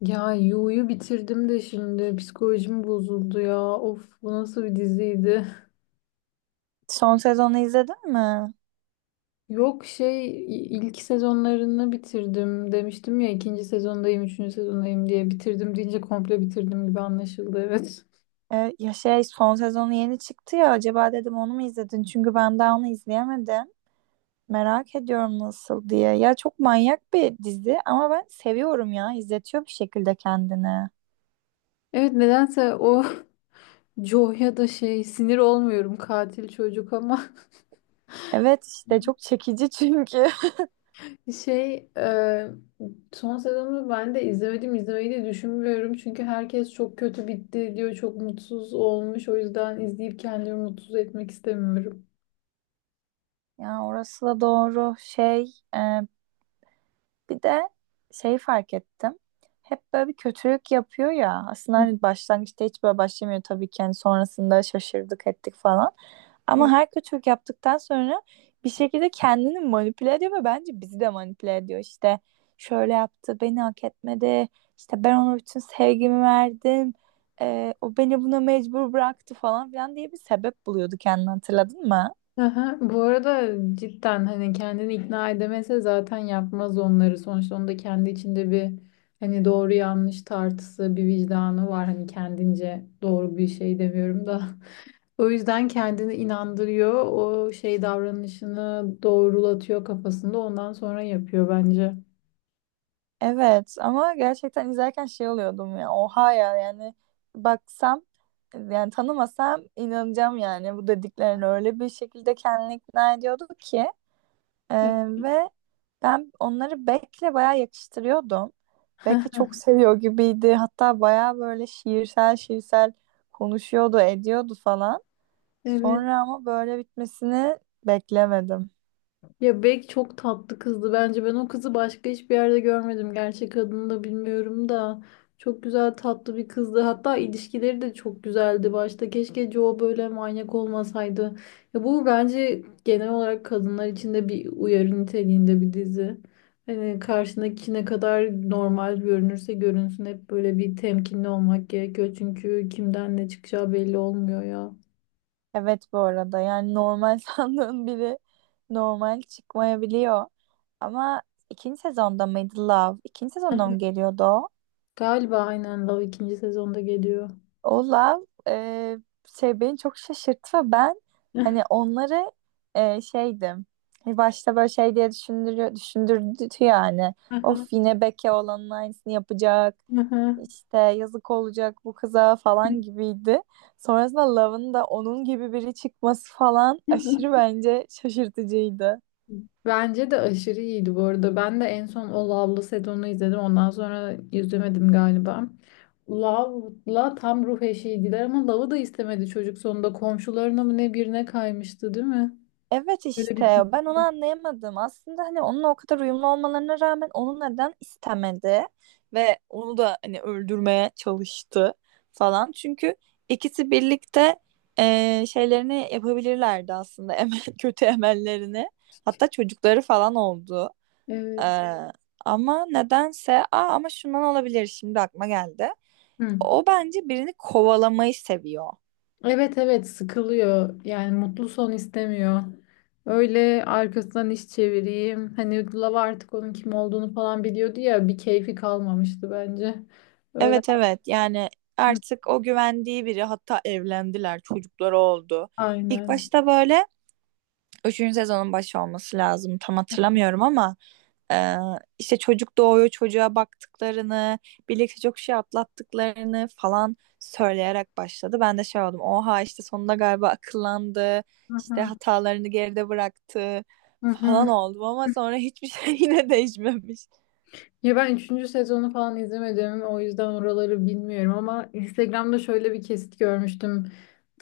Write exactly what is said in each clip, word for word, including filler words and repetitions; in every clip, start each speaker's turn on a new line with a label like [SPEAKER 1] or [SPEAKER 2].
[SPEAKER 1] Ya Yu'yu bitirdim de şimdi psikolojim bozuldu ya. Of, bu nasıl bir diziydi?
[SPEAKER 2] Son sezonu izledin mi?
[SPEAKER 1] Yok şey i- ilk sezonlarını bitirdim demiştim ya, ikinci sezondayım, üçüncü sezondayım diye. Bitirdim deyince komple bitirdim gibi anlaşıldı, evet.
[SPEAKER 2] Ee, ya şey son sezonu yeni çıktı ya, acaba dedim onu mu izledin? Çünkü ben daha onu izleyemedim. Merak ediyorum nasıl diye. Ya çok manyak bir dizi ama ben seviyorum ya. İzletiyor bir şekilde kendini.
[SPEAKER 1] Evet, nedense o. Jo'ya da şey, sinir olmuyorum katil çocuk ama.
[SPEAKER 2] Evet, işte çok çekici çünkü.
[SPEAKER 1] Şey, e, Son sezonu ben de izlemedim, izlemeyi de düşünmüyorum. Çünkü herkes çok kötü bitti diyor, çok mutsuz olmuş. O yüzden izleyip kendimi mutsuz etmek istemiyorum.
[SPEAKER 2] Ya orası da doğru. şey. E, bir de şey fark ettim. Hep böyle bir kötülük yapıyor ya. Aslında
[SPEAKER 1] Hı.
[SPEAKER 2] hani başlangıçta hiç böyle başlamıyor tabii ki. Hani sonrasında şaşırdık ettik falan. Ama
[SPEAKER 1] Evet.
[SPEAKER 2] her kötülük yaptıktan sonra bir şekilde kendini manipüle ediyor ve bence bizi de manipüle ediyor. İşte şöyle yaptı, beni hak etmedi. İşte ben ona bütün sevgimi verdim. Ee, o beni buna mecbur bıraktı falan filan diye bir sebep buluyordu kendini, hatırladın mı?
[SPEAKER 1] Aha, bu arada cidden hani kendini ikna edemese zaten yapmaz onları. Sonuçta onda kendi içinde bir, hani doğru yanlış tartısı, bir vicdanı var. Hani kendince doğru bir şey demiyorum da. O yüzden kendini inandırıyor. O şey davranışını doğrulatıyor kafasında. Ondan sonra yapıyor bence.
[SPEAKER 2] Evet ama gerçekten izlerken şey oluyordum ya. Oha ya, yani baksam, yani tanımasam inanacağım yani bu dediklerine, öyle bir şekilde kendini ikna ediyordu ki. Ee,
[SPEAKER 1] Evet.
[SPEAKER 2] ve ben onları Beck'le bayağı yakıştırıyordum. Beck'i çok seviyor gibiydi. Hatta bayağı böyle şiirsel şiirsel konuşuyordu, ediyordu falan.
[SPEAKER 1] Evet.
[SPEAKER 2] Sonra ama böyle bitmesini beklemedim.
[SPEAKER 1] Ya Bek çok tatlı kızdı bence. Ben o kızı başka hiçbir yerde görmedim. Gerçek adını da bilmiyorum da. Çok güzel tatlı bir kızdı. Hatta ilişkileri de çok güzeldi başta. Keşke Joe böyle manyak olmasaydı. Ya bu bence genel olarak kadınlar için de bir uyarı niteliğinde bir dizi. Hani karşındaki ne kadar normal görünürse görünsün hep böyle bir temkinli olmak gerekiyor. Çünkü kimden ne çıkacağı belli olmuyor ya.
[SPEAKER 2] Evet, bu arada yani normal sandığın biri normal çıkmayabiliyor. Ama ikinci sezonda mıydı Love? İkinci sezonda mı geliyordu o?
[SPEAKER 1] Galiba aynen, Love ikinci sezonda geliyor.
[SPEAKER 2] Olaf e, şey beni çok şaşırttı ve ben hani onları e, şeydim. Hani başta böyle şey diye düşündürüyor, düşündürdü yani. Of, yine Beke olanın aynısını yapacak. İşte yazık olacak bu kıza falan gibiydi. Sonrasında Love'ın da onun gibi biri çıkması falan aşırı bence şaşırtıcıydı.
[SPEAKER 1] Bence de aşırı iyiydi bu arada. Ben de en son o Love'lı sezonunu izledim. Ondan sonra izlemedim galiba. Love'la tam ruh eşiydiler ama Love'ı da istemedi çocuk sonunda. Komşularına mı ne birine kaymıştı, değil mi?
[SPEAKER 2] Evet
[SPEAKER 1] Böyle
[SPEAKER 2] işte
[SPEAKER 1] bitmişti.
[SPEAKER 2] ben onu anlayamadım. Aslında hani onunla o kadar uyumlu olmalarına rağmen onu neden istemedi ve onu da hani öldürmeye çalıştı falan. Çünkü ikisi birlikte eee, şeylerini yapabilirlerdi aslında, emel, kötü emellerini. Hatta çocukları falan oldu. Eee,
[SPEAKER 1] Evet.
[SPEAKER 2] Evet. Ama nedense, aa, ama şundan olabilir, şimdi aklıma geldi.
[SPEAKER 1] Hı.
[SPEAKER 2] O bence birini kovalamayı seviyor.
[SPEAKER 1] Evet, evet, sıkılıyor. Yani mutlu son istemiyor. Öyle arkasından iş çevireyim. Hani Love artık onun kim olduğunu falan biliyordu ya. Bir keyfi kalmamıştı bence. Öyle.
[SPEAKER 2] Evet evet, yani
[SPEAKER 1] Hı.
[SPEAKER 2] artık o güvendiği biri, hatta evlendiler, çocukları oldu. İlk
[SPEAKER 1] Aynen.
[SPEAKER 2] başta böyle, üçüncü sezonun başı olması lazım, tam hatırlamıyorum ama ee, işte çocuk doğuyor, çocuğa baktıklarını, birlikte çok şey atlattıklarını falan söyleyerek başladı. Ben de şey oldum. Oha, işte sonunda galiba akıllandı,
[SPEAKER 1] Hı
[SPEAKER 2] işte
[SPEAKER 1] hı.
[SPEAKER 2] hatalarını geride bıraktı
[SPEAKER 1] Hı hı.
[SPEAKER 2] falan oldum, ama sonra hiçbir şey yine değişmemiş.
[SPEAKER 1] Ya ben üçüncü sezonu falan izlemedim. O yüzden oraları bilmiyorum ama Instagram'da şöyle bir kesit görmüştüm.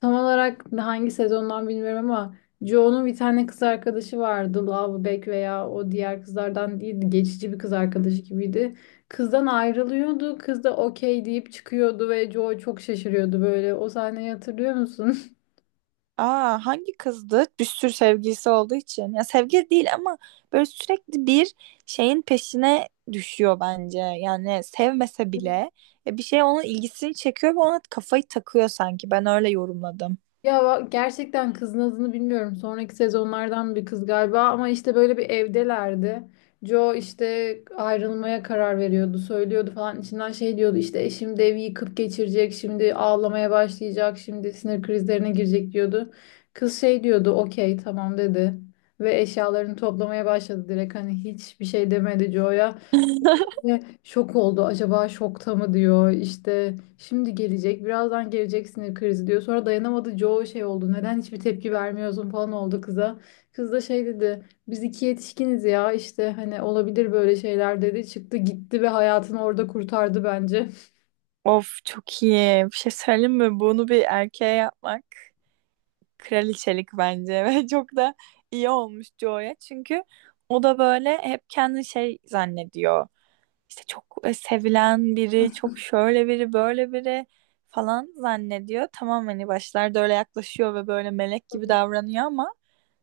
[SPEAKER 1] Tam olarak hangi sezondan bilmiyorum ama Joe'nun bir tane kız arkadaşı vardı. Love veya o diğer kızlardan değildi. Geçici bir kız arkadaşı gibiydi. Kızdan ayrılıyordu. Kız da okey deyip çıkıyordu ve Joe çok şaşırıyordu böyle. O sahneyi hatırlıyor musun?
[SPEAKER 2] Aa, hangi kızdı? Bir sürü sevgilisi olduğu için. Ya sevgili değil ama böyle sürekli bir şeyin peşine düşüyor bence. Yani sevmese bile ya bir şey onun ilgisini çekiyor ve ona kafayı takıyor sanki. Ben öyle yorumladım.
[SPEAKER 1] Ya va- gerçekten kızın adını bilmiyorum. Sonraki sezonlardan bir kız galiba ama işte böyle bir evdelerdi. Joe işte ayrılmaya karar veriyordu, söylüyordu falan. İçinden şey diyordu, işte eşim de evi yıkıp geçirecek, şimdi ağlamaya başlayacak, şimdi sinir krizlerine girecek diyordu. Kız şey diyordu, okey tamam dedi. Ve eşyalarını toplamaya başladı direkt, hani hiçbir şey demedi Joe'ya. Ve şok oldu. Acaba şokta mı diyor. İşte şimdi gelecek. Birazdan gelecek sinir krizi diyor. Sonra dayanamadı. Joe şey oldu, neden hiçbir tepki vermiyorsun falan oldu kıza. Kız da şey dedi, biz iki yetişkiniz ya. İşte hani olabilir böyle şeyler dedi. Çıktı gitti ve hayatını orada kurtardı bence.
[SPEAKER 2] Of çok iyi. Bir şey söyleyeyim mi? Bunu bir erkeğe yapmak kraliçelik bence, ve çok da iyi olmuş Joe'ya. Çünkü o da böyle hep kendini şey zannediyor, işte çok e, sevilen biri, çok şöyle biri, böyle biri falan zannediyor. Tamam, hani başlarda öyle yaklaşıyor ve böyle melek gibi davranıyor ama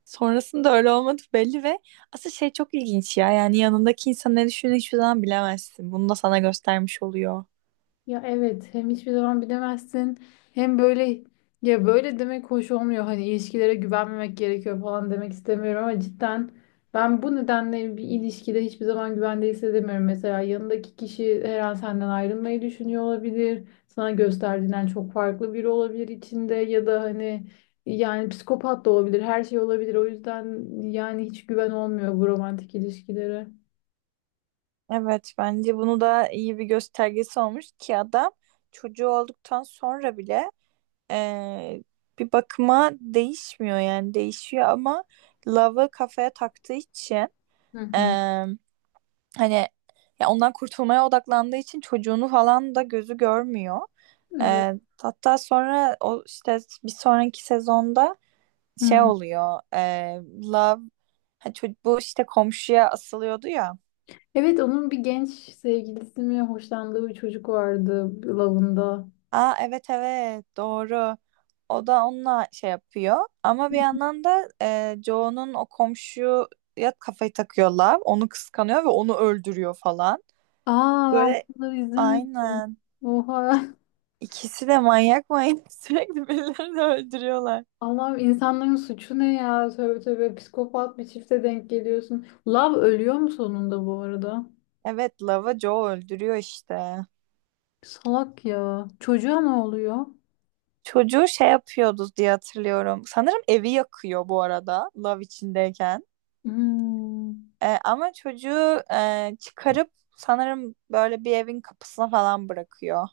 [SPEAKER 2] sonrasında öyle olmadı belli ve asıl şey çok ilginç ya. Yani yanındaki insan ne düşündüğünü hiçbir zaman bilemezsin. Bunu da sana göstermiş oluyor.
[SPEAKER 1] Ya evet, hem hiçbir zaman bilemezsin, hem böyle, ya böyle demek hoş olmuyor, hani ilişkilere güvenmemek gerekiyor falan demek istemiyorum ama cidden ben bu nedenle bir ilişkide hiçbir zaman güvende hissedemiyorum. Mesela yanındaki kişi her an senden ayrılmayı düşünüyor olabilir. Sana gösterdiğinden çok farklı biri olabilir içinde, ya da hani, yani psikopat da olabilir, her şey olabilir. O yüzden yani hiç güven olmuyor bu romantik ilişkilere.
[SPEAKER 2] Evet, bence bunu da iyi bir göstergesi olmuş ki adam çocuğu olduktan sonra bile eee, bir bakıma değişmiyor, yani değişiyor ama Love'ı kafaya taktığı için,
[SPEAKER 1] Hı hı.
[SPEAKER 2] eee, hani ya ondan kurtulmaya odaklandığı için çocuğunu falan da gözü görmüyor.
[SPEAKER 1] Evet.
[SPEAKER 2] Ee, Hatta sonra o işte bir sonraki sezonda şey oluyor. ee, Love, ha, ço- bu işte komşuya asılıyordu ya.
[SPEAKER 1] Evet, onun bir genç sevgilisi mi, hoşlandığı bir çocuk vardı Love'ında.
[SPEAKER 2] Aa evet evet, doğru. O da onunla şey yapıyor. Ama bir yandan da ee, Joe'nun o komşuya kafayı takıyor Love. Onu kıskanıyor ve onu öldürüyor falan.
[SPEAKER 1] Aa, ben
[SPEAKER 2] Böyle,
[SPEAKER 1] bunları izlemedim.
[SPEAKER 2] aynen.
[SPEAKER 1] Oha.
[SPEAKER 2] İkisi de manyak manyak sürekli birilerini öldürüyorlar.
[SPEAKER 1] Allah'ım insanların suçu ne ya? Tövbe tövbe, psikopat bir çifte denk geliyorsun. Love ölüyor mu sonunda bu arada?
[SPEAKER 2] Evet, Lava Joe öldürüyor işte.
[SPEAKER 1] Salak ya. Çocuğa ne oluyor?
[SPEAKER 2] Çocuğu şey yapıyordu diye hatırlıyorum. Sanırım evi yakıyor bu arada, Love içindeyken.
[SPEAKER 1] Hmm.
[SPEAKER 2] Ee, ama çocuğu e, çıkarıp sanırım böyle bir evin kapısına falan bırakıyor.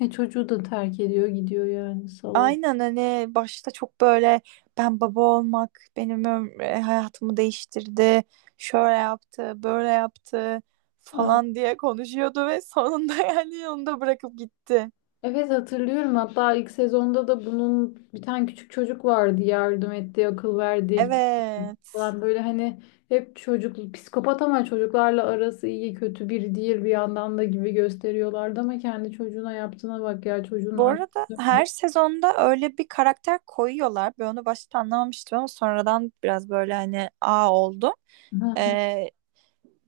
[SPEAKER 1] E çocuğu da terk ediyor gidiyor yani, salak.
[SPEAKER 2] Aynen, hani başta çok böyle ben baba olmak benim öm- e, hayatımı değiştirdi. Şöyle yaptı, böyle yaptı
[SPEAKER 1] Aa.
[SPEAKER 2] falan diye konuşuyordu ve sonunda yani onu da bırakıp gitti.
[SPEAKER 1] Evet, hatırlıyorum. Hatta ilk sezonda da bunun bir tane küçük çocuk vardı yardım ettiği, akıl verdiği, kitap
[SPEAKER 2] Evet.
[SPEAKER 1] falan, böyle hani hep çocuk psikopat ama çocuklarla arası iyi, kötü biri değil bir yandan da gibi gösteriyorlardı ama kendi çocuğuna yaptığına bak ya, çocuğun
[SPEAKER 2] Bu
[SPEAKER 1] annesi
[SPEAKER 2] arada her
[SPEAKER 1] öldü.
[SPEAKER 2] sezonda öyle bir karakter koyuyorlar. Ben onu başta anlamamıştım ama sonradan biraz böyle hani a oldu. Ee,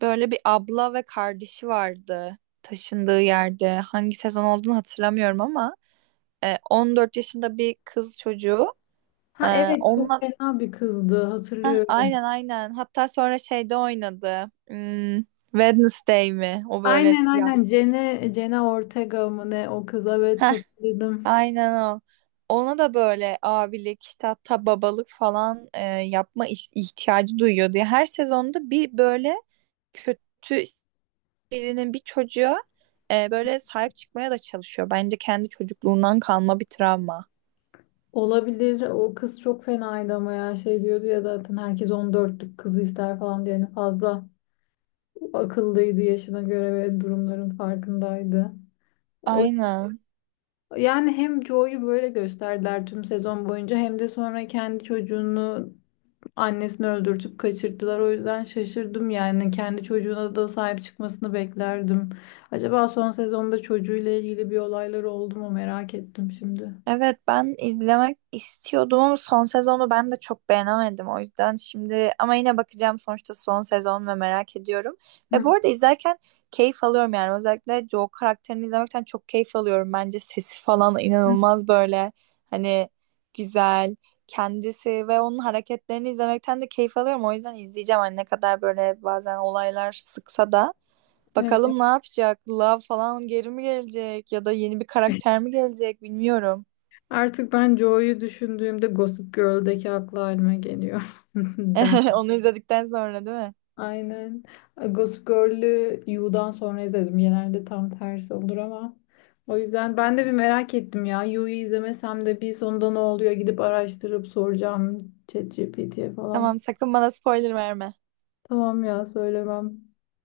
[SPEAKER 2] Böyle bir abla ve kardeşi vardı taşındığı yerde. Hangi sezon olduğunu hatırlamıyorum ama e, on dört yaşında bir kız çocuğu. E,
[SPEAKER 1] Ha evet, çok
[SPEAKER 2] onunla
[SPEAKER 1] fena bir kızdı,
[SPEAKER 2] Heh,
[SPEAKER 1] hatırlıyorum.
[SPEAKER 2] aynen aynen. Hatta sonra şeyde oynadı. Hmm, Wednesday mi? O böyle
[SPEAKER 1] Aynen
[SPEAKER 2] siyah.
[SPEAKER 1] aynen, Jenna, Jenna Ortega mı ne o kız, evet hatırladım.
[SPEAKER 2] Aynen o. Ona da böyle abilik işte, hatta babalık falan e, yapma iş- ihtiyacı duyuyordu. Ya her sezonda bir böyle kötü birinin bir çocuğa e, böyle sahip çıkmaya da çalışıyor. Bence kendi çocukluğundan kalma bir travma.
[SPEAKER 1] Olabilir. O kız çok fenaydı ama ya şey diyordu ya, zaten herkes on dörtlük kızı ister falan diye. Yani fazla akıllıydı yaşına göre ve durumların farkındaydı. O,
[SPEAKER 2] Aynen.
[SPEAKER 1] yani hem Joe'yu böyle gösterdiler tüm sezon boyunca, hem de sonra kendi çocuğunu, annesini öldürtüp kaçırttılar. O yüzden şaşırdım, yani kendi çocuğuna da sahip çıkmasını beklerdim. Acaba son sezonda çocuğuyla ilgili bir olaylar oldu mu merak ettim şimdi.
[SPEAKER 2] Evet, ben izlemek istiyordum ama son sezonu ben de çok beğenemedim, o yüzden şimdi, ama yine bakacağım sonuçta son sezon ve merak ediyorum. Ve bu
[SPEAKER 1] Hı
[SPEAKER 2] arada izlerken keyif alıyorum, yani özellikle Joe karakterini izlemekten çok keyif alıyorum. Bence sesi falan
[SPEAKER 1] hı.
[SPEAKER 2] inanılmaz, böyle hani güzel kendisi ve onun hareketlerini izlemekten de keyif alıyorum. O yüzden izleyeceğim, hani ne kadar böyle bazen olaylar sıksa da.
[SPEAKER 1] Evet.
[SPEAKER 2] Bakalım ne yapacak? Love falan geri mi gelecek ya da yeni bir karakter mi gelecek bilmiyorum.
[SPEAKER 1] Artık ben Joe'yu düşündüğümde Gossip Girl'deki aklı halime geliyor. Den.
[SPEAKER 2] Onu izledikten sonra değil mi?
[SPEAKER 1] Aynen. Gossip Girl'ü You'dan sonra izledim. Genelde tam tersi olur ama. O yüzden ben de bir merak ettim ya. You'yu izlemesem de bir, sonunda ne oluyor? Gidip araştırıp soracağım ChatGPT'ye falan.
[SPEAKER 2] Tamam, sakın bana spoiler verme.
[SPEAKER 1] Tamam ya, söylemem.